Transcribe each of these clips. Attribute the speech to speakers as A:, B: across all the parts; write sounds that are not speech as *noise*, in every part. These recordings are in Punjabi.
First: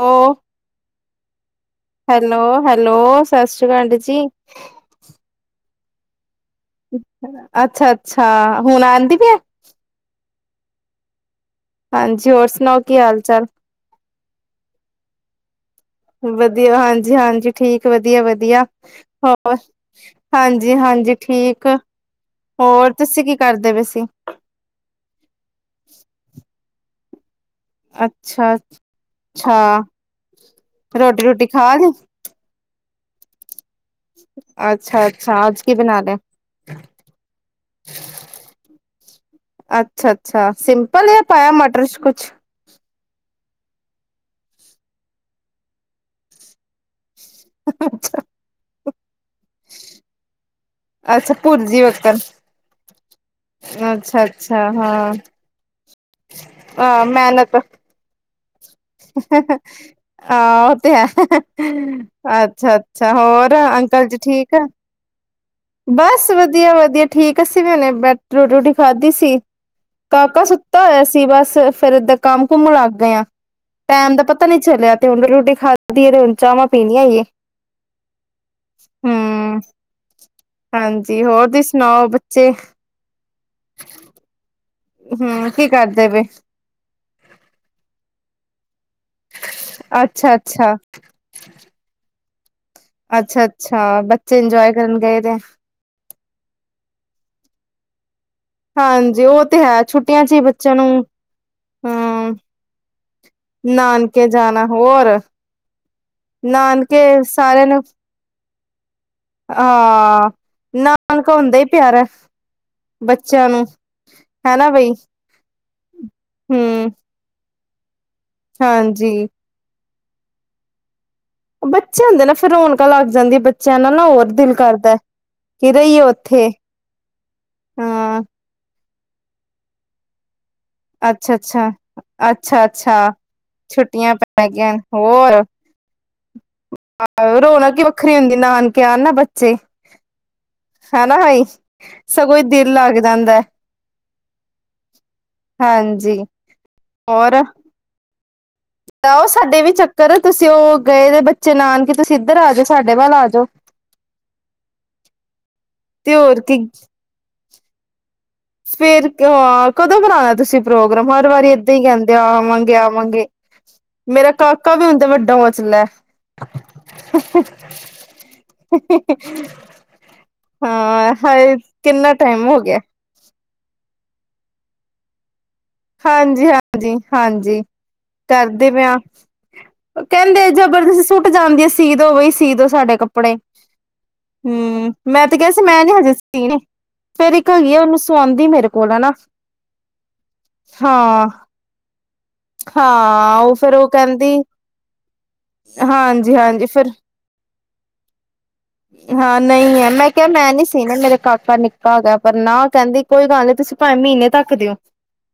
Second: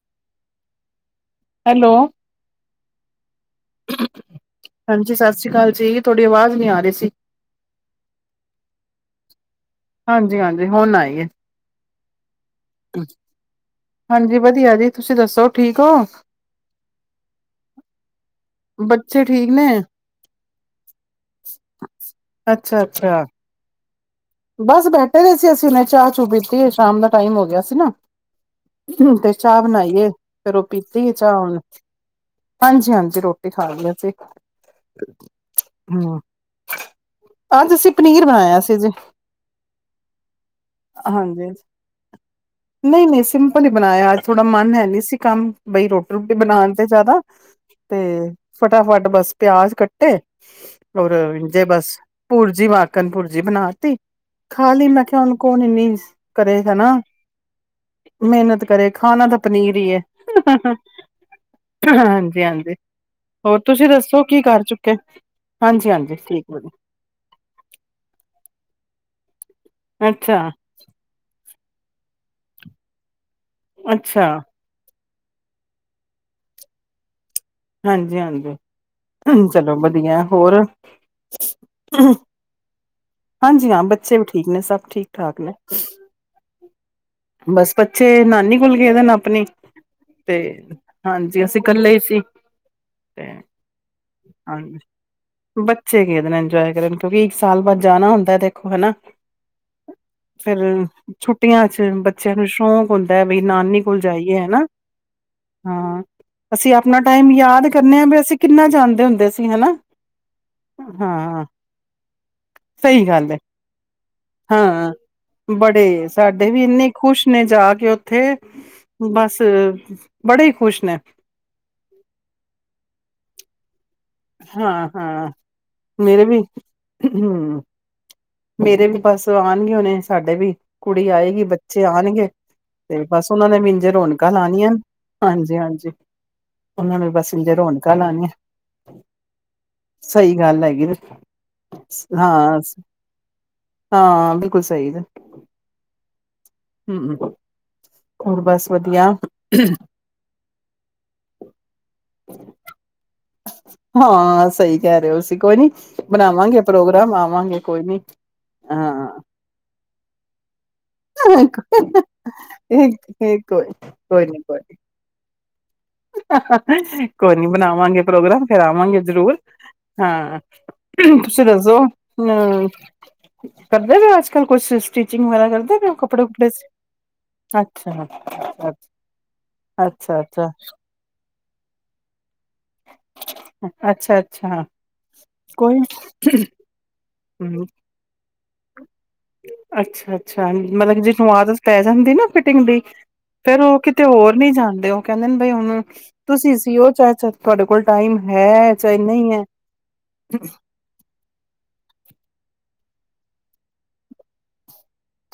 A: ਉਹ
B: ਹੈਲੋ
A: ਹੈਲੋ-ਹੈਲੋ, ਸਤਿ ਸ੍ਰੀ ਅਕਾਲ ਜੀ।
B: ਹਾਂਜੀ ਸਤਿ ਸ਼੍ਰੀ ਅਕਾਲ ਜੀ, ਤੁਹਾਡੀ ਆਵਾਜ਼ ਨਹੀਂ ਆ ਰਹੀ ਸੀ
A: ਅੱਛਾ-ਅੱਛਾ। ਹੁਣ ਆਉਂਦੀ ਪਈ ਐ?
B: ਹਾਂਜੀ-ਹਾਂਜੀ, ਹੁਣ ਆਈ ਐ।
A: ਹਾਂਜੀ, ਹੋਰ ਸੁਣਾਓ ਕੀ ਹਾਲ-ਚਾਲ?
B: ਹਾਂਜੀ ਵਧੀਆ ਜੀ, ਤੁਸੀਂ ਦੱਸੋ? ਠੀਕ ਹੋ
A: ਵਧੀਆ, ਹਾਂਜੀ-ਹਾਂਜੀ, ਠੀਕ ਵਧੀਆ-ਵਧੀਆ। *unintelligible*
B: ਬੱਚੇ ਠੀਕ
A: ਹੋਰ
B: ਨੇ
A: ਹਾਂਜੀ-ਹਾਂਜੀ, ਠੀਕ।
B: ਅੱਛਾ
A: ਹੋਰ
B: ਅੱਛਾ
A: ਤੁਸੀਂ ਕੀ ਕਰਦੇ ਪਏ ਸੀ?
B: ਬਸ ਬੈਠੇ ਹੋਏ ਸੀ ਅਸੀਂ। ਹੁਣੇ ਚਾਹ ਚੂ ਪੀਤੀ ਐ, ਸ਼ਾਮ ਦਾ ਟਾਈਮ ਹੋ ਗਿਆ। ਸੀ ਨਾ
A: ਅੱਛਾ
B: ਤੇ
A: ਅੱਛਾ
B: ਚਾਹ ਬਣਾਈ ਐ, ਫਿਰ ਉਹ ਪੀਤੀ ਐ,
A: ਰੋਟੀ
B: ਚਾਹ
A: ਰੂਟੀ
B: ਹੁਣ।
A: ਖਾ ਲਈ
B: ਹਾਂਜੀ-ਹਾਂਜੀ। ਜੀ ਰੋਟੀ ਖਾ ਲਈ ਅਸੀਂ
A: ਅੱਛਾ
B: ਤੇ
A: ਅੱਛਾ ਅੱਜ ਕੀ ਬਣਾ ਲਿਆ।
B: ਹੂੰ, ਅੱਜ ਅਸੀਂ ਪਨੀਰ ਬਣਾਇਆ ਸੀ ਜੀ।
A: ਅੱਛਾ-ਅੱਛਾ, ਸਿੰਪਲ ਜਾਂ
B: ਹਾਂਜੀ
A: ਪਾਇਆ ਮਟਰ ਚ ਕੁਛ?
B: ਨਹੀਂ ਨਹੀਂ ਸਿੰਪਲ ਹੀ ਬਣਾਇਆ। ਅੱਜ ਥੋੜਾ ਮਨ ਹੈ ਨਹੀਂ ਸੀ ਕੰਮ, ਬਈ ਰੋਟੀ ਰੋਟੀ ਬਣਾਉਣ ਤੇ ਜ਼ਿਆਦਾ ਤੇ ਫ ਫਟਾ ਫੱਟ ਬਸ ਪਿਆਜ ਕੱਟੇ। ਹੋਰ
A: ਅੱਛਾ
B: ਜੇ
A: ਭੁਰਜੀ
B: ਬੱਸ
A: ਵਕਣ
B: ਭੁਰਜੀ ਮ ਕਨਪੁਰ। ਜੀ ਬਣਾਤੀ?
A: ਅੱਛਾ
B: ਖਾਲੀ ਮੈਂ ਕਿਹਾ ਉਹਨੂੰ ਕੌਣ ਇਨੀ
A: ਆਹ ਮੇਹਨਤ
B: ਮੇਹਨਤ
A: ਆਹ ਉਹ ਤੇ ਹੈ
B: ਹਾਂਜੀ ਹਾਂਜੀ
A: ਅੱਛਾ ਅੱਛਾ ਹੋਰ
B: ਤੁਸੀਂ
A: ਅੰਕਲ ਜੀ
B: ਦੱਸੋ ਕੀ
A: ਠੀਕ
B: ਕਰ ਚੁੱਕੇ ਹਾਂਜੀ ਹਾਂਜੀ
A: ਬਸ
B: ਠੀਕ
A: ਵਧੀਆ ਵਧੀਆ ਠੀਕ ਅਸੀਂ ਵੀ ਹੂਣੇ ਬੈਠੇ ਰੋਟੀ ਰੋਟੀ ਖਾਧੀ ਸੀ ਕਾਕਾ
B: ਅੱਛਾ
A: ਸੁੱਤਾ ਹੋਇਆ ਸੀ ਬਸ ਫੇਰ ਏਦਾਂ ਕੰਮ ਕੁਮ ਲੱਗ ਗਏ ਆਾਂ ਟਾਈਮ ਦਾ
B: ਅੱਛਾ
A: ਪਤਾ ਨਹੀਂ ਚਲਿਆ ਤੇ ਹੁਣ ਰੋਟੀ ਖਾਧਦੀ ਹੈ ਤੇ ਹੁਣ ਚਾਵਾਂ ਪੀਣੀ ਹੈਗੀ ਐ
B: ਹਾਂਜੀ ਹਾਂਜੀ ਚਲੋ ਵਧੀਆ ਹੋਰ
A: ਹਾਂਜੀ ਹੋਰ ਤੁਸੀ ਸੁਣਾਓ ਬੱਚੇ
B: ਹਾਂਜੀ ਬੱਚੇ ਵੀ ਠੀਕ ਠੀਕ ਨੇ, ਸਭ ਠੀਕ ਠਾਕ
A: ਹੂੰ
B: ਨੇ
A: ਕੀ ਕਰਦੇ ਪਏ
B: ਬਸ ਬੱਚੇ ਨਾਨੀ ਸਕੁਲ ਗਏ ਦੇ ਨੇ ਆਪਣੀ
A: ਅੱਛਾ
B: ਤੇ
A: ਅੱਛਾ
B: ਹਾਂਜੀ ਅਸੀਂ ਇਕੱਲੇ ਸੀ ਤੇ
A: ਅੱਛਾ ਅੱਛਾ ਬੱਚੇ ਇੰਜੋਏ
B: ਹਾਂਜੀ,
A: ਕਰਨ ਗਏ ਦੇ
B: ਬੱਚੇ ਗਏ ਦੇ ਨੇ ਇੰਜੋਏ ਕਰਨ ਕਿਉਂਕਿ ਸਾਲ ਬਾਅਦ ਜਾਣਾ ਹੁੰਦਾ ਹੈ ਦੇਖੋ ਹਨਾ
A: ਹਾਂਜੀ ਉਹ ਤੇ ਹੈ, ਛੁੱਟੀਆਂ ਚ ਹੀ
B: ਫਿਰ
A: ਬੱਚਿਆਂ ਨੂੰ,
B: ਛੁੱਟੀਆਂ ਚ
A: ਹਾਂ
B: ਬੱਚਿਆਂ ਨੂੰ ਸ਼ੌਂਕ ਹੁੰਦਾ ਹੈ, ਬਈ ਨਾਨੀ ਕੋਲ ਜਾਈਏ ਹੈਨਾ,
A: ਜਾਣਾ ਹੋਰ
B: ਹਾਂ ਅਸੀਂ ਆਪਣਾ
A: ਨਾਨਕੇ
B: ਟਾਈਮ
A: ਸਾਰਿਆਂ
B: ਯਾਦ
A: ਨੂੰ
B: ਕਰਨੇ ਆਂ ਬਈ ਅਸੀਂ ਕਿੰਨਾ ਜਾਂਦੇ ਹੁੰਦੇ ਸੀ ਹਨਾ
A: ਹਾਂ ਨਾਨਕਾ
B: ਹਾਂ
A: ਹੁੰਦਾ ਹੀ ਪਿਆਰਾ
B: ਸਹੀ ਗੱਲ ਹੈ
A: ਬੱਚਿਆਂ ਨੂੰ ਹੈਨਾ ਬਈ
B: ਹਾਂ ਬੜੇ ਸਾਡੇ
A: ਹੂ
B: ਵੀ ਇੰਨੇ ਖੁਸ਼ ਨੇ ਜਾ ਕੇ ਉੱਥੇ ਉੱਥੇ ਬਸ ਬੜੇ ਹੀ ਖ਼ੁਸ਼ ਨੇ
A: ਬੱਚੇ ਹੁੰਦੇ ਨਾ ਫਿਰ ਰੁਣਕਾ ਲੱਗ ਜਾਂਦੀ ਬੱਚਿਆਂ ਨਾਲ ਨਾ ਹੋਰ ਦਿਲ
B: ਹਾਂ
A: ਕਰਦਾ
B: ਹਾਂ
A: ਕਿ ਰਹੀਏ
B: ਮੇਰੇ ਵੀ
A: ਉੱਥੇ ਹਾਂ
B: ਤੇਰੇ ਵੀ ਬਸ ਆਉਣਗੇ ਹੁਣੇ, ਸਾਡੇ ਵੀ ਕੁੜੀ ਆਏਗੀ,
A: ਅੱਛਾ-ਅੱਛਾ
B: ਬੱਚੇ ਆਉਣਗੇ, ਤੇ
A: ਅੱਛਾ-ਅੱਛਾ
B: ਬਸ ਉਹਨਾਂ ਨੇ ਇੰਝੇ
A: ਛੁੱਟੀਆਂ
B: ਰੌਣਕਾਂ
A: ਪੈ
B: ਲਉਣੀਆਂ
A: ਗਈਆਂ ਹੋਰ
B: ਹਾਂਜੀ ਹਾਂਜੀ ਉਹਨਾਂ ਨੇ ਬਸ ਇੰਝੇ
A: ਰੌਣਕ ਈ
B: ਰੌਣਕਾਂ
A: ਵੱਖਰੀ
B: ਲਾਣੀਆਂ
A: ਹੁੰਦੀ ਨਾਨਕੇ ਆਣ ਨਾ ਬੱਚੇ
B: ਸਹੀ ਗੱਲ ਹੈਗੀ
A: ਹਨਾਾਈ ਸਗੋਂ ਹੀ
B: ਹਾਂ
A: ਦਿਲ ਲੱਗ ਜਾਂਦਾ
B: ਹਾਂ ਬਿਲਕੁਲ ਸਹੀ ਐ।
A: ਹਾਂਜੀ
B: ਹਮ ਹੋਰ ਬਸ ਵਧੀਆ
A: ਤਾਂ ਉਹ ਸਾਡੇ ਵੀ ਚੱਕਰ ਤੁਸੀਂ ਉਹ ਗਏ ਦੇ ਬੱਚੇ ਨਾਨਕੇ ਤੁਸੀਂ ਇੱਧਰ ਆ ਜਾਓ ਸਾਡੇ ਵੱਲ ਆ ਜਾਓ
B: ਹਾਂ, ਸਹੀ ਕਹਿ ਰਹੇ ਹੋ ਅਸੀ ਕੋਈ ਨੀ
A: ਤੇ
B: ਬਣਾਵਾਂਗੇ ਪ੍ਰੋਗਰਾਮ ਆ ਆਵਾਂਗੇ ਕੋਈ ਨੀਂ
A: ਫਿਰ ਅਹ ਕਦੋਂ ਬਣਾਉਣਾ ਤੁਸੀਂ ਪ੍ਰੋ ਹਰ ਵਾਰੀ ਏਦਾਂ ਹੀ
B: ਕੋਈ
A: ਕਹਿੰਦੇ ਆਵਾਂਗੇ, ਆਵਾਂਗੇ।
B: ਕੋਈ ਨੀ ਕੋਈ
A: ਮੇਰਾ
B: ਨੀ
A: ਕਾਕਾ ਵੀ ਹੁੰਦਾ ਵੱਡਾ ਹੋ *unintelligible*
B: ਕੋਈ ਨੀ ਬਣਾਵਾਂਗੇ ਪ੍ਰੋਗਰਾਮ ਫਿਰ ਆਵਾਂਗੇ ਜ਼ਰੂਰ, ਹਾਂ
A: ਹਾਂ
B: ਤੁਸੀਂ
A: ਹਾਏ
B: ਦੱਸੋ
A: ਕਿੰਨਾ ਟਾਈਮ ਹੋ
B: ਅਮ
A: ਗਿਆ
B: ਕਰਦੇ ਪੇ ਅੱਜ-ਕੱਲ ਕੁਛ ਸਟੀਚਿੰਗ ਵਗੈਰਾ ਕਰਦੇ ਪਏ ਹੋ ਕੱਪੜੇ
A: ਹਾਂਜੀ
B: ਕੁਪੜੇ
A: ਹਾਂਜੀ ਹਾਂਜੀ।
B: ਅੱਛਾ
A: ਕਰਦੇ ਪੇਆਂ
B: ਅੱਛਾ ਅੱਛਾ
A: ਕਹਿੰਦੇ ਜਬਰਦਸਤੀ ਟੱਟ ਜਾਂਦੀ ਐ, ਸੀਦੋ ਵਈ ਸੀਦੋ ਸਾਡੇ ਕੱਪ ਕੱਪੜੇ
B: ਅੱਛਾ ਅੱਛਾ
A: ਹਂ ਮੈਂ ਤੇ ਕਿਹਾ ਸੀ,
B: ਕੋਈ
A: ਮੈਂ ਨੀਂ ਹਜੇ ਸੀਣੇ ਫੇਰ ਇੱਕ
B: ਹਮ
A: ਹੈਗੀ ਆ, ਉਹਨੂੰ ਸੁਆਂਦੀ ਮੇਰੇ ਕੋ ਰੇ ਕੋਲ ਐ ਨਾ
B: ਅੱਛਾ ਅੱਛਾ ਮਤਲਬ ਜਿਸਨੂੰ ਆਦਤ ਪੈ ਜਾਂਦੀ ਨਾ ਫਿਟਿੰਗ ਦੀ ਫੇਰ ਉਹ ਕਿਤੇ ਹੋਰ ਨੀ ਜਾਂਦੇ ਉਹ ਕਹਿੰਦੇ ਨੇ ਬਈ ਹੁਣ
A: ਹਾਂਜੀ
B: ਤੁਸੀਂ
A: ਹਾਂਜੀ ਫਿਰ
B: ਸੀਓ ਚਾਹੇ ਤੁਹਾਡੇ ਕੋਲ ਟਾਈਮ ਹੈ ਚਾਹੇ
A: ਹਾਂ
B: ਹੈ
A: ਨਹੀਂ ਐ, ਮੈਂ ਕਿਹਾ ਮੈਂ ਨੀਂ ਸੀਨੇ ਮੇਰੇ ਕਾਕਾ ਨਿੱਕਾ ਹੈਗਾ, ਪਰ ਨਾ ਕਹਿੰਦੀ ਕੋਈ ਗੱਲ ਨਹੀਂ ਤੁਸੀਂ ਭਾਵੇਂ ਮਹੀਨੇ ਤੱਕ ਦਿਓ।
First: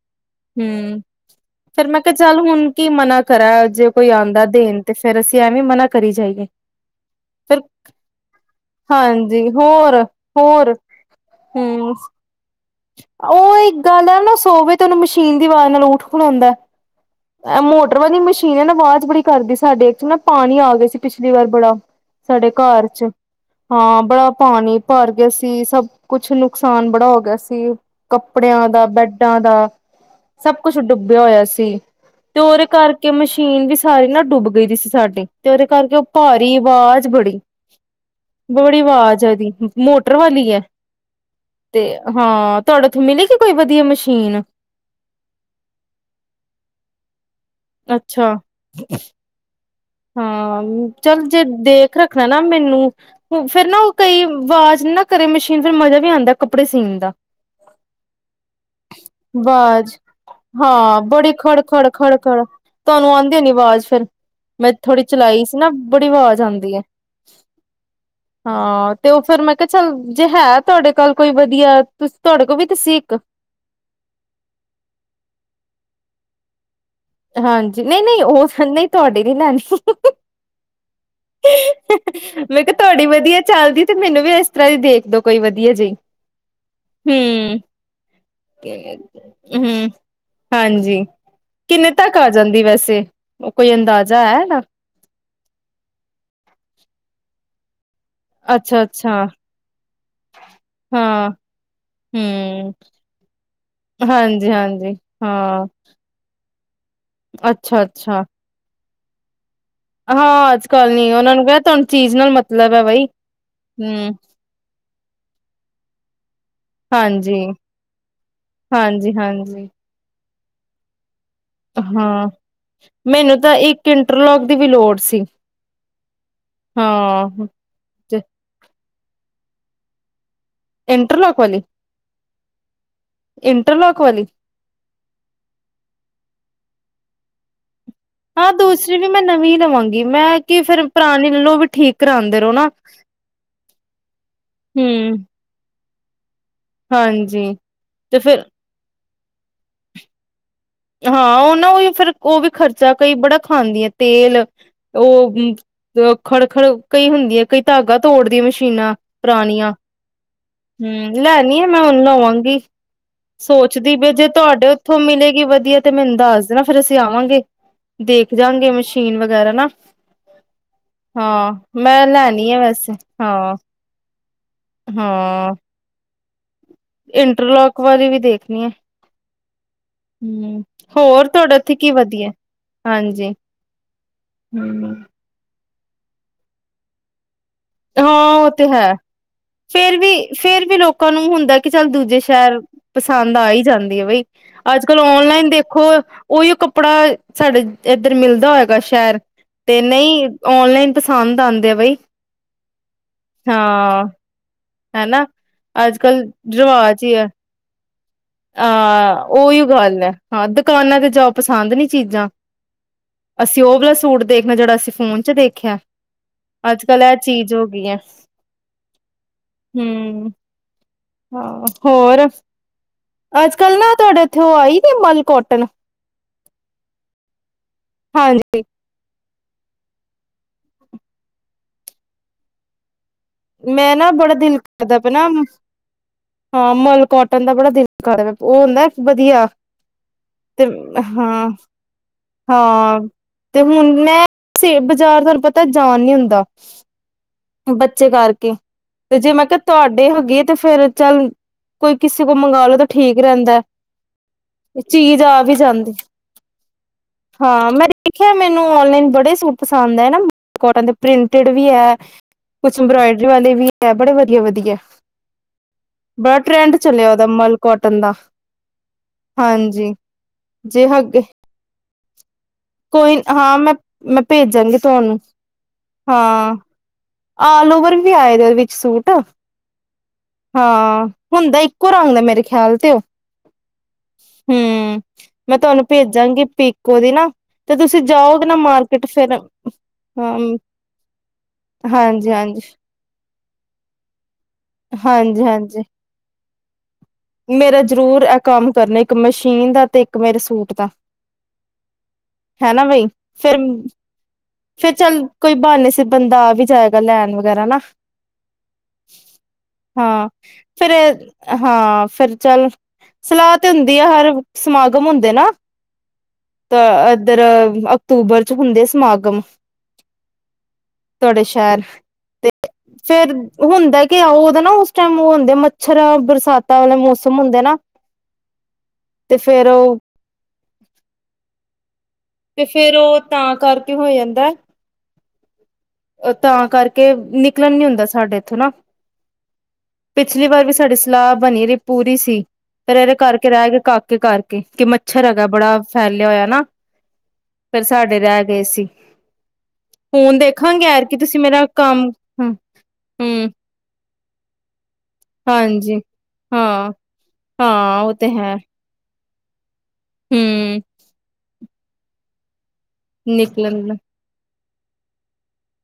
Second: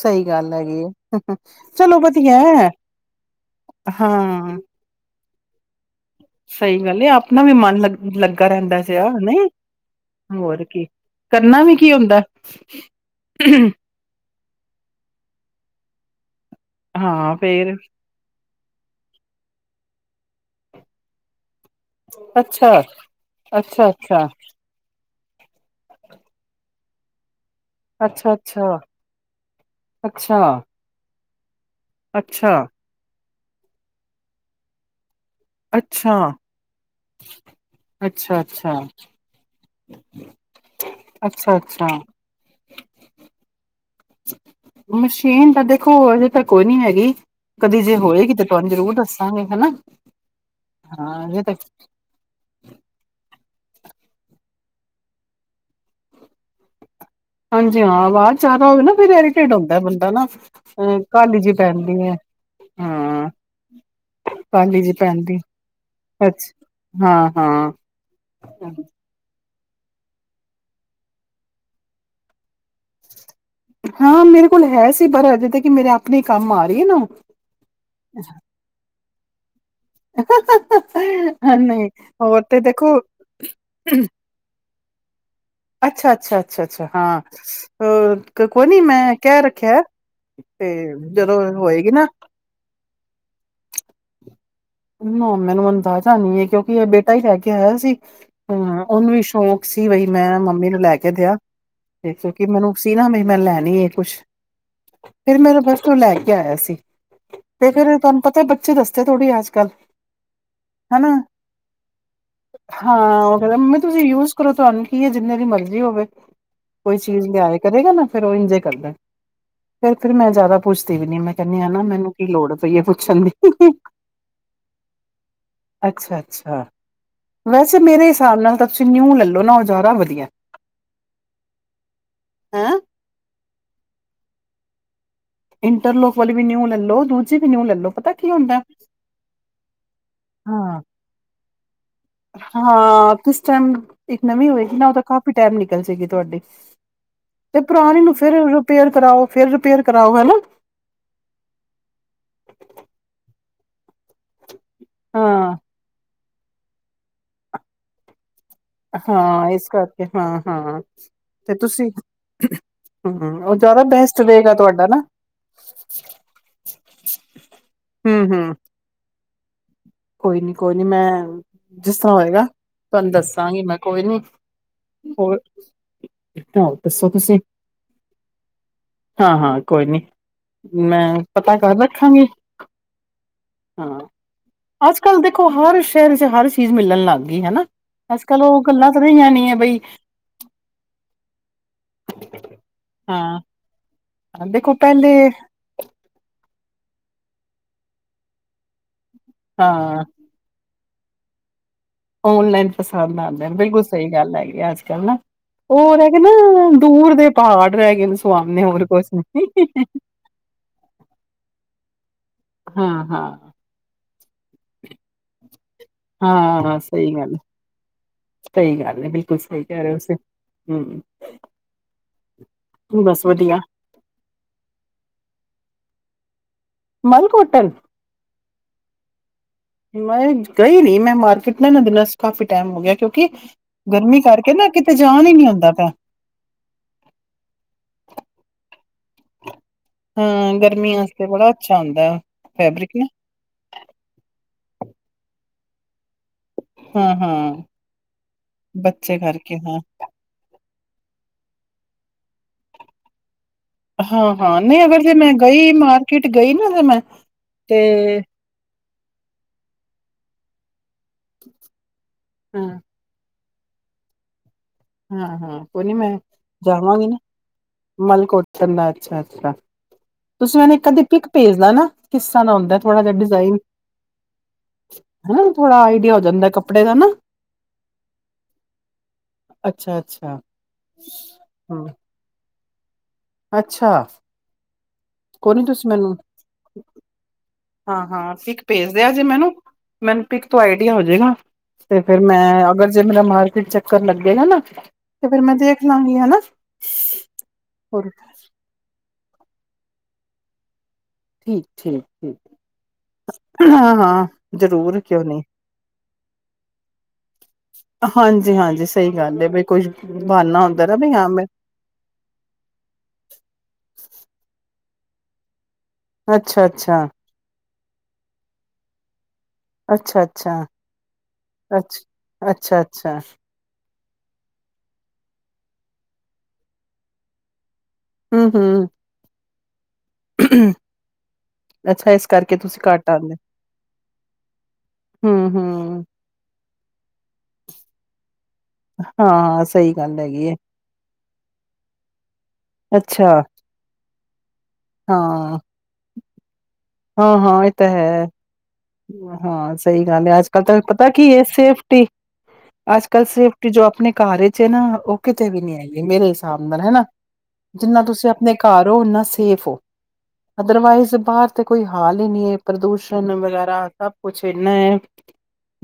B: ਸਹੀ ਗੱਲ ਹੈਗੀ
A: ਹਂ,
B: ਹੈ
A: ਫਿਰ
B: ਚਲੋ
A: ਮੈਂ ਕਿਹਾ
B: ਵਧੀਆ
A: ਚੱਲ
B: ਹੈ।
A: ਹੁਣ ਕੀ ਮਨਾਂ ਕਰਾਂ, ਜੇ ਕੋਈ ਆਂਦਾ
B: ਹਾਂ
A: ਦੇਣ ਤੇ ਫੇਰ ਅਸੀਂ ਤੇ ਐਵੇਂ ਮਨਾ ਕਰੀ ਜਾਈਏ।
B: ਸਹੀ ਗੱਲ ਏ, ਆਪਣਾ ਵੀ
A: ਫਿਰ
B: ਮਨ ਲੱ ਲੱ ਗਾ ਰਹਿੰਦਾ ਸੀ ਆਹ ਨਹੀਂ
A: ਹਾਂਜੀ ਹੋਰ
B: ਹੋਰ ਕੀ ਕਰਨਾ ਵੀ ਕੀ
A: ਹੂੰ।
B: ਹੁੰਦਾ!
A: ਉਹ ਇੱਕ ਗੱਲ ਆ ਨਾ ਸੋਵੇ ਤੇ ਉਹਨੂੰ ਮਸ਼ੀਨ ਦੀ ਆਵਾਜ਼ ਨਾਲ ਉੱਠ ਹੂੰਦਾ ਏ
B: ਹਾਂ
A: ਐ
B: ਫੇਰ
A: ਮੋਟਰ ਵਾਲੀ ਮਸ਼ੀ ਠੀਕ ਐ ਨਾ ਆਵਾਜ਼ ਬੜੀ ਕਰਦੀ ਸਾਡੇ ਚ ਨਾ ਪਾਣੀ ਆ ਗਿਆ ਸੀ ਪਿਛਲੀ ਵਾਰ ਬੜਾ ਸਾਡੇ
B: ਅੱਛਾ
A: ਘਰ ਚ,
B: ਅੱਛਾ
A: ਹਾਂ
B: ਅੱਛਾ
A: ਬੜਾ ਪਾਣੀ ਭਰ ਗੇਸੀ ਸਭ ਕੁਛ ਨੁਕਸਾਨ ਬੜਾ ਹੋ ਗਿਆ ਸੀ
B: ਅੱਛਾ
A: ਕੱਪੜਿਆਂ
B: ਅੱਛਾ
A: ਦਾ, ਬੈਡਾਂ ਦਾ ਸਭ
B: ਅੱਛਾ
A: ਕੁਛ ਡੁੱਬਿਆ ਹੋਇਆ ਸੀ। ਸੀ ਤੇ
B: ਅੱਛਾ
A: ਉਹਦੇ ਕਰਕੇ ਮਸ਼ ਟੀਨ ਵੀ ਸਾਰੀ ਨਾ ਡੁੱਬ ਗਈ ਦੀ ਸੀ ਸਾਡੀ। ਤੇ ਉਹਦੇ ਕਰਕੇ ਉਹ
B: ਅੱਛਾ
A: ਭਾਰੀ ਵਾਜ਼ ਬੜੀ,
B: ਅੱਛਾ ਅੱਛਾ
A: ਬੜੀ ਆਵਾਜ਼ ਐ ਇਹਦੀ। ਮੋਟਰ ਵਾਲੀ ਐ, ਤੇ
B: ਅੱਛਾ-ਅੱਛਾ
A: ਹਾਂ, ਤੁਹਾਡੇ ਉਥੇ ਮਿਲੇਗੀ ਕੋਈ ਵਧੀਆ ਮ
B: ਮਸ਼ੀਨ ਤਾਂ ਦੇਖੋ ਅਜੇ ਤਾਂ ਕੋਈ ਨਹੀ ਹੈਗੀ। ਕਦੀ ਜੇ
A: ਅੱਛਾ
B: ਹੋਏਗੀ ਤੇ ਤੁਹਾਨੂੰ ਜ਼ਰੂਰ ਦੱਸਾਂਗੇ, ਹਨਾ।
A: ਹਾਂ, ਚੱਲ
B: ਹਾਂ ਅਜੇ
A: ਜੇ
B: ਤੱਕ
A: ਦੇਖ ਰੱਖਣਾ ਨਾ ਮੈਨੂੰ ਫੇਰ ਨਾ ਉਹ ਕਈ ਆਵਾਜ਼ ਨਾ ਕਰੇ ਮਸ਼ੀਨ ਫੇਰ ਮਜ਼ਾ ਵੀ ਆਉਂਦਾ ਕੱਪੜੇ ਸੀਣ ਦਾ।
B: ਹਾਂਜੀ ਹਾਂ ਵਾਜ ਜ਼ਿਆਦਾ ਹੋਵੇ ਨਾ ਫਿਰ ਏਰੀਟੇਟ ਹੁੰਦਾ ਏ
A: ਆਵਾਜ਼
B: ਬੰਦਾ ਨਾ,
A: ਹਾਂ
B: ਅ
A: ਬੜੀ
B: ਕਾਲੀ ਜਿਹੀ
A: ਖੜ ਖੜ
B: ਪੈਂਦੀ ਐ,
A: ਖੜ ਖੜ ਤੁਹਾਨੂੰ
B: ਹਾਂ।
A: ਆਉਂਦੀ ਨੀ ਆਵਾਜ਼ ਫਿਰ ਮੈਂ
B: ਕਾਹਲੀ ਜੀ
A: ਥੋੜ੍ਹੀ
B: ਪੈਂਦੀ
A: ਚਲਾਈ ਸੀ ਨਾ ਬੜੀ ਆਵਾਜ਼
B: ਅੱਛਾ
A: ਆਉਂਦੀ ਐ,
B: ਹਾਂ-ਹਾਂ
A: ਹਾਂ ਤੇ ਉਹ ਫੇਰ ਮੈਂ ਕਿ ਚੱਲ ਜੇ ਹੈ, ਤੁਹਾਡੇ ਕੋਲ ਕੋਈ ਵਧੀਆ ਤੁ ਤੁਹਾਡੇ ਕੋਲ ਵੀ ਤੇ ਸੀ ਇੱਕ।
B: ਹਾਂ ਮੇਰੇ ਕੋਲ ਹੈ ਸੀ ਪਰ ਅਜੇ ਤੇ ਕਿ ਮੇਰੇ ਆਪਣੇ ਕੰਮ ਆ ਰਹੀ ਹੈ ਨਾ
A: ਹਾਂਜੀ, ਨਹੀਂ ਨਹੀਂ ਉਹ ਫੇਰ ਨਹੀਂ। ਤੁਹਾਡੀ ਨਹੀਂ ਲੈਣੀ।
B: ਹ ਹ ਹ ਨਹੀਂ, ਹੋਰ ਤੇ
A: ਮੈਂ ਕਿਹਾ
B: ਦੇਖੋ।
A: ਤੁਹਾਡੀ ਵਧੀਆ ਚੱਲਦੀ ਤੇ ਮੈਨੂੰ ਵੀ ਇਸ ਤਰ੍ਹਾਂ ਦੀ ਦੇਖ ਦੋ ਕੋਈ ਵਧੀਆ ਜਿਹੀ
B: ਅੱਛਾ ਅੱਛਾ ਅੱਛਾ ਅੱਛਾ ਹਾਂ।
A: ਹਮ
B: ਕੋਈ ਨੀ ਮੈਂ ਕਹਿ ਰੱਖਿਆ ਐ,
A: ਹਮ
B: ਤੇ
A: ਹਾਂਜੀ
B: ਜਦੋਂ ਹੋਏਗੀ ਨਾ।
A: ਉਹ ਕੋਈ ਅੰਦਾਜ਼ਾ ਹੈ ਇਹਦਾ?
B: ਨਾ ਮੈਨੂੰ ਅੰਦਾਜ਼ਾ ਨਹੀਂ ਹੈ, ਕਿਉਂਕਿ ਇਹ ਬੇਟਾ ਹੀ ਲੈ ਕੇ ਆਇਆ ਸੀ।
A: ਅੱਛਾ
B: ਹਾਂ, ਉਹਨੂੰ ਈ
A: ਅੱਛਾ
B: ਸ਼ੌਕ ਸੀ ਬਈ ਮੈਂ ਮੰਮੀ ਨੂੰ ਲੈ ਕੇ
A: ਹਾਂ
B: ਦਿਆ ਤੇ ਕਿਉਂਕਿ
A: ਹਮ
B: ਮੈਨੂੰ ਸੀ ਨਾ ਬਈ ਮੈਂ ਲੈਣੀ ਇਹ ਕੁਛ
A: ਹਾਂਜੀ ਹਾਂਜੀ
B: ਫਿਰ
A: ਹਾਂ
B: ਮੇਰੇ ਵਾਸਤੇ ਉਹ ਲੈ ਕੇ ਆਇਆ ਸੀ। ਤੇ ਫੇਰ ਤੁਹਾਨੂੰ
A: ਅੱਛਾ-ਅੱਛਾ,
B: ਪਤਾ ਬੱਚੇ ਦੱਸ ਥੋੜੀ
A: ਹਾਂ ਅੱਜ-ਕੱਲ
B: ਹੈਨਾ,
A: ਨੀ ਉਹਨਾਂ ਨੂੰ ਕਿਹਾ ਤੁਹਾਨੂੰ ਚੀਜ਼ ਨਾਲ ਮਤਲਬ ਐ ਬਈ।
B: ਹਾਂ ਉਹ ਕਹਿੰਦਾ ਮੰਮੀ ਤੁਸੀਂ
A: ਹੂੰ,
B: ਯੂਜ ਕਰੋ। ਤੁਹਾਨੂੰ ਕੀ ਐ ਜਿੰਨੇ ਦੀ ਮਰਜ਼ੀ ਹੋਵੇ। ਕੋਈ ਚੀਜ਼
A: ਹਾਂਜੀ,
B: ਲਿਆਏ ਕਰੇਗਾ ਨਾ ਫਿਰ ਉਹ ਇੰਝ ਕਰਦਾ
A: ਹਾਂਜੀ-ਹਾਂਜੀ।
B: ਐ। ਫਿਰ ਮੈਂ ਜ਼ਿਆਦਾ ਪੁੱਛਦੀ ਵੀ ਨਹੀਂ ਮੈਂ। ਕਹਿੰਦੇ ਆ ਨਾ ਮੈਨੂੰ ਕੀ
A: ਹਾਂ,
B: ਲੋੜ ਪਈ ਐ ਪੁੱਛਣ ਦੀ।
A: ਮੈਨੂੰ ਤਾਂ ਇੱਕ ਇੰਟਰਲੋਕ ਦੀ ਵੀ ਲੋੜ ਸੀ,
B: ਅੱਛਾ-ਅੱਛਾ,
A: ਹਾਂ।
B: ਵੈਸੇ ਮੇਰੇ ਹਿਸਾਬ ਨਾਲ ਤਾਂ ਤੁਸੀਂ ਨਿਊ ਲੈ ਨਾ ਹੋਜ਼ਾਰਾ ਵਧੀਆ ਐ।
A: ਇੰਟਰਲੋਕ ਵਾਲੀ,
B: ਹੈਂ।
A: ਇੰਟਰਲੋਕ ਵਾਲੀ?
B: ਇੰਟਰਲੋਕ ਵਾਲੀ ਵੀ ਨਿਊ ਲੈ ਲੋ। ਦੂਜੀ ਵੀ ਨਿਊ ਲੈ ਲੋ। ਪਤਾ ਕੀ
A: ਹਾਂ,
B: ਹੁੰਦਾ
A: ਦੂਸਰੀ ਵੀ ਮੈਂ ਨਵੀਂ ਲਵਾਂਗੀ। ਮੈਂ ਕਿ
B: ਹਾਂ।
A: ਫੇਿਰ ਪੁਰਾਣੀ ਨੂ ਵੀ ਠੀਕ ਕਰਾਉਂਦੇ ਰਹੋ ਨਾ
B: ਹਾਂ ਕਿਸ ਟਾਈਮ
A: ਹਮ
B: ਨਲ ਸੀਗੀ ਤੁਹਾਡੀ ਤੇ ਪੁਰਾਣੀ ਨੂੰ
A: ਤੇ
B: ਫੇਿਰ
A: ਫੇਰ
B: ਰਿਪੇਅਰ ਕਰਾਓ ਫੇਿਰ ਰਿਪੇਅਰ ਕਰਾਓ ਹਨਾ
A: ਹਾਂ ਖਾਂਦੀਆਂ ਤੇਲ ਉਹ
B: ਹਾਂ
A: ਖੜ ਖੜ ਕਈ ਹੁੰਦੀ ਹੈ ਕਈ ਧਾਗਾ ਤੋੜਦੀਆਂ ਮ ਮਸ਼ੀਨਾਂ
B: ਹਾਂ ਇਸ
A: ਪੁਰਾਣੀਆਂ
B: ਕਰਕੇ ਹਾਂ ਹਾਂ
A: ਹਮ
B: ਤੇ
A: ਲੈਣੀ ਆ ਮੈਂ
B: ਤੁਸੀਂ
A: ਹੁਣ ਲਵਾਂਗੀ
B: ਹੂੰ ਉਹ ਜ਼ਿਆਦਾ
A: ਸੋਚਦੀ ਵੀ
B: ਬੈਸਟ
A: ਜੇ
B: ਰਹੇਗਾ
A: ਤੁਹਾਡੇ
B: ਤੁਹਾਡਾ
A: ਉੱਥੋਂ
B: ਨਾ
A: ਮਿਲੇਗੀ ਵਧੀਆ ਮੈਨੂੰ ਦੱਸ ਦੇਣਾ ਫੇਰ ਅਸੀਂ ਆਵਾਂਗੇ
B: ਹੂੰ
A: ਦੇਖ
B: ਹੂੰ
A: ਜਾਂਗੇ ਮਸ਼ੀਨ ਵਗੈਰਾ ਨਾ
B: ਕੋਈ ਨੀ ਕੋਈ ਨੀ ਮੈਂ
A: ਹਾਂ
B: ਜਿਸ
A: ਮੈਂ
B: ਤਰ੍ਹਾਂ ਹੋਏਗਾ
A: ਲੈਣੀ ਆ ਵੈਸੇ
B: ਤੁਹਾਨੂੰ
A: ਹਾਂ।
B: ਦੱਸਾਂਗੀ ਮੈਂ ਕੋਈ ਨੀ ਹੋਰ
A: ਹਾਂ
B: ਹੋਰ ਦੱਸੋ ਤੁਸੀਂ
A: ਇੰਟਰਲੋਕ ਵਾਲੀ ਵੀ ਦੇਖਣੀ ਹੈ
B: ਹਾਂ ਹਾਂ ਕੋਈ ਨੀ
A: ਹਮ
B: ਮੈਂ
A: ਹੋਰ
B: ਪਤਾ
A: ਤੁਹਾਡਾ ਇੱਥੇ
B: ਕਰ
A: ਕੀ
B: ਰੱਖਾਂਗੀ
A: ਵਧੀਆ ਹਾਂਜੀ
B: ਹਾਂ
A: ਹ
B: ਅੱਜ ਕੱਲ੍ਹ ਦੇਖੋ ਹਰ ਸ਼ਹਿਰ ਚ ਹਰ ਚੀਜ਼ ਮਿਲਣ ਲੱਗ ਗਈ ਹਨਾ।
A: ਹਾਂ
B: ਅੱਜ ਕੱਲ੍ਹ
A: ਉਹ ਤੇ
B: ਗੱਲਾਂ
A: ਹੈ
B: ਤਾਂ ਰਹੀਆਂ ਨੀ ਹੈ ਬਈ
A: ਫੇਰ ਵੀ ਫੇਰ ਵੀ ਲੋਕਾਂ ਨੂੰ ਹੁੰਦਾ ਕਿ ਚੱਲ ਦੂਜੇ ਸ਼ਹਿਰ ਪਸੰਦ
B: ਹਾਂ
A: ਆ ਹੀ ਜਾਂਦੀ ਹੈ ਬ
B: ਦੇਖੋ
A: ਅੱਜ ਕੱਲ
B: ਪਹਿਲੇ
A: ਔਨਲਾਈਨ ਦੇਖੋ ਉਹੀ ਕੱ ਕੱਪੜਾ ਸਾਡੇ ਇੱਧਰ ਮਿਲਦਾ ਹੋਏਗਾ ਸ਼ਹਿਰ ਤੇ
B: ਹਾਂ
A: ਨਹੀਂ ਔਨਲਾਈਨ ਪਸੰਦ ਆਉਂਦੇ ਆ ਬਈ
B: ਔਨਲਾਈਨ ਪਸੰਦ ਆਉਂਦਾ ਬਿਲਕੁਲ
A: ਹਾਂ
B: ਸਹੀ ਗੱਲ ਹੈਗੀ ਆ ਅੱਜੱਲ
A: ਹਨਾ
B: ਉਹ
A: ਅੱਜ
B: ਰ ਕੇ
A: ਕੱਲ
B: ਨਾ ਦੂਰ ਦੇ ਪਹਾੜ ਰੇਗ ਯੂਜ਼
A: ਹਾਂ ਉਹੀ ਗੱਲ ਹੈ ਹਾਂ ਦੁਕਾਨਾਂ ਤੇ ਜਾਓ ਪਸੰਦ ਨੀ ਚੀਜ਼ਾਂ
B: ਹਾਂ ਹਾਂ।
A: ਅਸੀਂ ਉਹ ਵਾਲਅ ਸੂਟ ਦੇਖਣਾ ਜਿੜਾ ਅਸੀ
B: ਹਾਂ ਸਹੀ
A: ਇਹ
B: ਗੱਲ
A: ਚੀਜ਼ ਹੋ ਗਈ ਹੈ
B: ਸਹੀ ਗੱਲ ਹੈ ਬਿਲਕੁਲ ਸਹੀ ਕਹਿ ਰਹੇ ਹੋ ਤੁਸੀ
A: ਹਮ
B: ਹਮ
A: ਹਾਂ ਹੋਰ
B: ਬਸ
A: ਅੱਜ
B: ਵਧੀਆ
A: ਕੱਲ੍ਹ ਨਾ ਤੁਹਾਡੇ ਇੱਥੇ ਉਹ ਆਈ ਨ ਮਲ ਕੋਟਨ ਵ
B: ਮਲਕੋਟਨ
A: ਠੀ
B: ਮੈਂ ਗਈ ਨੀ ਮੈਂ ਮਾਰਕੀਟ ਮੈ ਇਨਾ ਦਿਨਾਂ ਚ ਕਾਫ਼ੀ ਟਾਈਮ ਹੋ ਗਿਆ ਕਿਉਂਕ
A: ਮੈਂ ਨਾ ਬੜਾ ਦਿਲ ਕਰਦਾ ਪਿਆ
B: ਜਾਣ
A: ਨਾ
B: ਹੀ ਨੀ ਹੁੰਦਾ ਪਿਆ।
A: ਹਾਂ ਮਲਕੋਟਨ ਦਾ ਬੜਾ ਦਿਲ ਕਰਦਾ ਉਹ ਹੁੰਦਾ, ਵਧੀਆ,
B: ਹਾਂ,
A: ਤੇ
B: ਗਰਮੀ ਆਸਤੇ ਬੜਾ ਅੱਛਾ ਹੁੰਦਾ ਫੈਬਰਿਕ
A: ਹਾਂ-ਹਾਂ
B: ਨਾ
A: ਤੇ ਹੁਣ ਮੈਂ, ਬਾਜ਼ਾਰ ਤੁਹਾਨੂੰ ਪਤਾ ਜਾਨ ਨੀ ਹੁੰ ਦਾ,
B: ਹਾਂ-ਹਾਂ,
A: ਬੱਚੇ ਕਰਕੇ
B: ਬੱਚੇ
A: ਤੇ ਜੇ ਮੈਂ
B: ਕਰਕੇ
A: ਕਿਹਾ
B: ਹਾਂ।
A: ਤੁਹਾਡੇ ਹੈਗੇ ਤੇ ਫੇਰ, ਚੱਲ ਕੋਈ ਕਿਸੇ ਕੋਲ ਮੰਗਾਲੋ ਤਾਂ ਠੀਕ ਰਹਿੰਦਾ।
B: ਹਾਂ-ਹਾਂ, ਨਹੀਂ ਅਗਰ ਜੇ
A: ਚੀਜ਼
B: ਮੈਂ
A: ਆ ਵੀ
B: ਗਈ
A: ਜਾਂਦੀ
B: ਮਾਰਕੀਟ ਗਈ ਨਾ ਫੇਰ ਮੈਂ
A: ਹਾਂ
B: ਤੇ
A: ਮੈਂ ਦੇਖਿਆ ਮੈਨੂੰ ਔਨਲਾਈਨ ਬੜੇ ਸੂਟ ਪਸੰਦ ਆ ਨਾ ਕੋਟਨ ਦੇ ਪ੍ਰਿੰਟਡ ਵੀ ਹੈ।
B: ਹਾਂ,
A: ਕੁਛ ਐਮਬੋਇਡਰੀ ਵਾਲੇ, ਵੀ ਬੜੇ ਵਧੀਆ-ਵਧੀਆ,
B: ਹਾਂ-ਹਾਂ, ਕੋਈ ਨੀ ਮੈਂ ਜਾਵਾਂਗੀ,
A: ਚਲਿਆ ਉਹਦਾ ਮਲ ਕੋਟਨ ਦਾ
B: ਮਲ ਕੋਟਨ ਦਾ ਅੱਛਾ-ਅੱਛਾ,
A: ਹਾਂਜੀ
B: ਤੁਸੀਂ ਮੈਨੂੰ
A: ਜੇ
B: ਇੱਕ
A: ਹੈਗੇ
B: ਪਿਕ ਭੇਜਦਾ ਨਾ ਕਿਸ ਤਰਾ ਦਾ ਹੁੰਦਾ ਥੋੜਾ ਜਾ
A: ਕੋਈ
B: ਡਿਜਾਇਨ
A: ਹਾਂ ਮੈਂ ਮੈਂ ਭੇਜਾਂਗੀ ਤੁਹਾਨੂੰ
B: ਥੋੜਾ ਆਈਡੀਆ ਹੋ ਜਾਂਦਾ ਕੱਪੜੇ ਦਾ ਨਾ
A: ਆਹ ਲੋਵਰ ਵੀ ਆਏ ਦੇ ਵਿੱਚ ਸੂਟ,
B: ਅੱਛਾ-ਅੱਛਾ
A: ਹਾਂ ਹੁੰਦਾ,
B: ਹੂੰ,
A: ਇੱਕੋ ਰੰਗ ਦਾ ਮੇਰੇ ਖਿਆਲ। ਤੇ,
B: ਅੱਛਾ,
A: ਹੂੰ
B: ਕੋਈ
A: ਮੈਂ
B: ਨੀ
A: ਤੁਹਾਨੂੰ
B: ਤੁਸੀਂ ਮੈਨੂੰ
A: ਭੇਜਾਂਗੀ ਪਿਕ ਉਦੀ ਨਾ ਤੇ ਤੁਸੀਂ
B: ਹਾਂ-ਹਾਂ
A: ਜਾਓਗੇ, ਨਾ
B: ਪਿਕ ਭੇਜਦੇ
A: ਮਾਰਕੀਟ
B: ਆ ਜੇ
A: ਫਿਰ
B: ਮੈਨੂੰ ਮੈਨੂੰ ਪਿਕ
A: ਹਾਂ।
B: ਤੋਂ ਆਈਡੀਆ ਹੋ ਜੇਗਾ ਤੇ ਫੇਰ
A: ਹਾਂਜੀ ਹਾਂਜੀ
B: ਮੈਂ ਅਗਰ ਜੇ ਮੇਰਾ ਮਾਰਕੀਟ ਚੱਕਰ ਲੱਗੇਗਾ, ਨਾ ਤੇ ਫੇਰ
A: ਹਾਂਜੀ
B: ਮੈਂ
A: ਹਾਂਜੀ
B: ਦੇਖ ਲਾਗੀ ਹਨਾ। ਬਸ,
A: ਮੇਰਾ ਜ਼ਰੂਰ ਇਹ ਕੰਮ ਕਰਨੇ, ਇੱਕ ਮਸ਼ੀਨ ਦਾ ਤੇ ਇੱਕ ਮੇਰੇ ਸੂਟ ਦਾ।
B: ਠੀਕ-ਠੀਕ,
A: ਹਨਾ ਬਈ ਫਿਰ
B: ਹਾਂ-ਹਾਂ, ਜ਼ਰੂਰ ਕਿਉਂ ਨੀ।
A: ਤੇ ਬੰਦਾ ਆ ਵੀ ਜਾਏਗਾ ਲੈਣ। ਵਗੈਰਾ ਨਾ
B: ਹਾਂਜੀ-ਹਾਂਜੀ, ਸਹੀ ਗੱਲ ਹੈ ਬਈ ਕੁਝ
A: ਹਾਂ
B: ਬਹਾਨਾ ਹੁੰਦਾ ਨਾ ਵੀ ਹਾਂ ਮੈਂ,
A: ਫੇਰ ਚੱਲ ਸਲਾਹ ਤੇ ਹੁੰਦੀ ਆ ਹਰ ਸਮਾਗਮ ਹੁੰਦੇ ਨਾ,
B: ਅੱਛਾ
A: ਤਾਂ
B: ਅੱਛਾ
A: ਐਦਰ, ਅਕਤੂਬਰ ਚ ਹੁੰਦੇ ਸਮਾਗਮ ਤੁਹਾਡੇ ਸ਼ਹਿਰ
B: ਅੱਛਾ-ਅੱਛਾ-ਅੱਛਾ-ਅੱਛਾ-
A: ਫੇਰ ਹੁੰਦਾ
B: ਅੱਛਾ
A: ਕਿ ਉਹਦਾ ਨਾ ਉਸ ਟਾਈਮ ਉਹ ਹੁੰਦੇ ਆ ਮੱਛਰ ਬਰਸਾਤ ਤਾਂ ਉਹਨੇ ਮੌਸਮ ਹੁੰਦੇ ਨਾ।
B: ਹੂੰ ਹੂੰ।
A: ਤੇ ਫੇਰ ਉਹ
B: ਅੱਛਾ ਇਸ ਕਰਕੇ
A: ਤੇ
B: ਤੁਸੀਂ
A: ਫੇਰ
B: ਘੱਟ
A: ਉਹ ਤਾਂ ਕਰਕੇ ਹੋ ਜਾਂਦਾ।
B: ਹੂੰ, ਹੂੰ।
A: ਤਾਂ ਕਰਕੇ ਨਿਕਲਣ ਨੀ ਹੁੰਦਾ ਸਾਡੇ ਇੱਥੋਂ ਨਾ
B: ਹਾਂ, ਸਹੀ ਗੱਲ ਹੈਗੀ
A: ਪਿਛਲੀ
B: ਐ।
A: ਵਾਰ ਵੀ ਸਾਡੀ ਸਲਾਹ ਬਣੀ ਰੀ ਪੂਰੀ ਸੀ। ਫਿਰ ਇਹਦੇ
B: ਅੱਛਾ
A: ਕਰਕੇ ਰਹਿ ਗਏ ਕਾਕ ਕਿ ਘਰ ਕਿ ਮੱਛਰ ਹੈਗਾ
B: ਹਾਂ
A: ਬੜਾ ਫੈਲਿਆ ਹੋਇਆ। ਨਾ
B: ਹਾਂ ਹਾਂ, ਇਹ
A: ਫਿਰ
B: ਤਾਂ
A: ਸਾਡੇ
B: ਹੈ।
A: ਰਹਿ ਗਏ ਸੀ
B: ਹਾਂ, ਸਹੀ ਗੱਲ ਹੈ
A: ਹੁਣ
B: ਅੱਜ-ਕੱਲ-
A: ਦੇਖਾਂਗੇ ਯਾਰ
B: ਪਤਾ
A: ਕਿ
B: ਕੀ
A: ਤੁਸੀਂ
B: ਏ
A: ਮੇਰਾ
B: ਸੇਫਟੀ।
A: ਕੰਮ ਹਮ
B: ਅੱਜ ਕੱਲ
A: ਹਮ
B: ਸੇਫਟੀ ਜੋ ਆਪਣੇ ਘਰ ਚ ਏ ਨਾ ਉਹ ਕਿਤੇ ਵੀ ਨੀ
A: ਹਾਂਜੀ
B: ਹੈਗੀ ਮੇਰੇ ਹਿਸਾਬ ਨਾਲ, ਹੈ
A: ਹਾਂ
B: ਨਾ, ਜਿੰਨਾ
A: ਹਾਂ ਉਹ
B: ਤੁਸੀਂ
A: ਤੇ
B: ਆਪਣੇ
A: ਹੈ
B: ਘਰ ਉ ਓਨਾ ਸੇ ਸੇਫੋ
A: ਹਮ
B: ਅਦਰਵਾਈਜ਼ ਬਾਹਰ ਤੇ ਕੋਈ ਹਾਲ ਹੀ ਨਈ ਏ ਪ੍ਰਦੂਸ਼ਣ ਵਲੈ ਦਾ
A: ਨਿਕਲਣ
B: ਸਭ ਕੁੱਛ ਪੀਨਾ ਏ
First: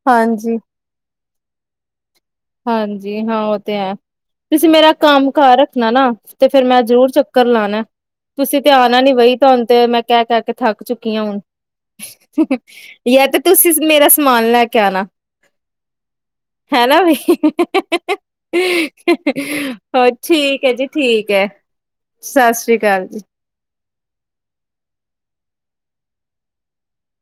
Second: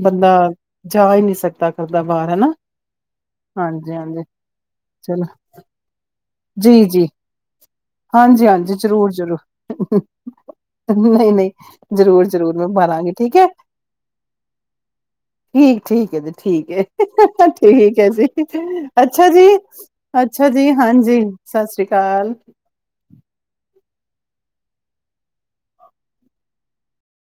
B: ਬੰਦਾ
A: ਹਾਂਜੀ।
B: ਜਾ ਹੀ ਨਹੀਂ ਸਤਾ ਕਰ।
A: ਹਾਂਜੀ ਹਾਂ, ਉਹ ਤੇ ਹੈ
B: ਹਾਂਜੀ
A: ਤੁਸੀਂ ਮੇਰਾ
B: ਚਲੋ
A: ਕੰਮ ਕਾਰ ਰੱਖਣਾ ਨਾ ਤੇ ਫੇਰ
B: ਜੀ
A: ਮੈਂ
B: ਜੀ
A: ਜ਼ਰੂਰ ਚੱਕਰ ਲਾਣਾ,
B: ਹਾਂਜੀ
A: ਤੁਸੀਂ ਤੇ
B: ਹਾਂਜੀ
A: ਆਣਾ
B: ਜ਼ਰੂਰ
A: ਨੀ ਬਈ
B: ਜ਼ਰੂਰ
A: ਤੁਹਾਨੂੰ ਤੇ ਮੈਂ ਕਹਿ ਕਹਿ ਕੇ ਥੱਕ ਚੁੱਕੀ ਹ
B: ਨਹੀਂ
A: ਹੁਣ,
B: ਨਹੀਂ ਜ਼ਰੂਰ ਜ਼ਰੂਰ ਮੈਂ ਮਾਰਾਂਗੀ
A: ਯਾ
B: ਠੀਕ
A: ਤੇ
B: ਹੈ
A: ਤੁਸੀਂ ਮੇਰਾ ਸਮਾਨ ਲੈ ਕੇ ਆਣਾ,
B: ਠੀਕ ਠੀਕ ਹੈ ਜੀ ਠੀਕ
A: ਹੈ ਨਾ ਵੀ।
B: ਠੀਕ ਹੈ ਜੀ, ਅੱਛਾ ਜੀ, ਅੱਛਾ ਜੀ ਹਾਂਜੀ।
A: ਕਹਿ
B: ਸਤਿ ਸ੍ਰੀ ਅਕਾਲ
A: ਸਸ ਰੀ ਕਾਲ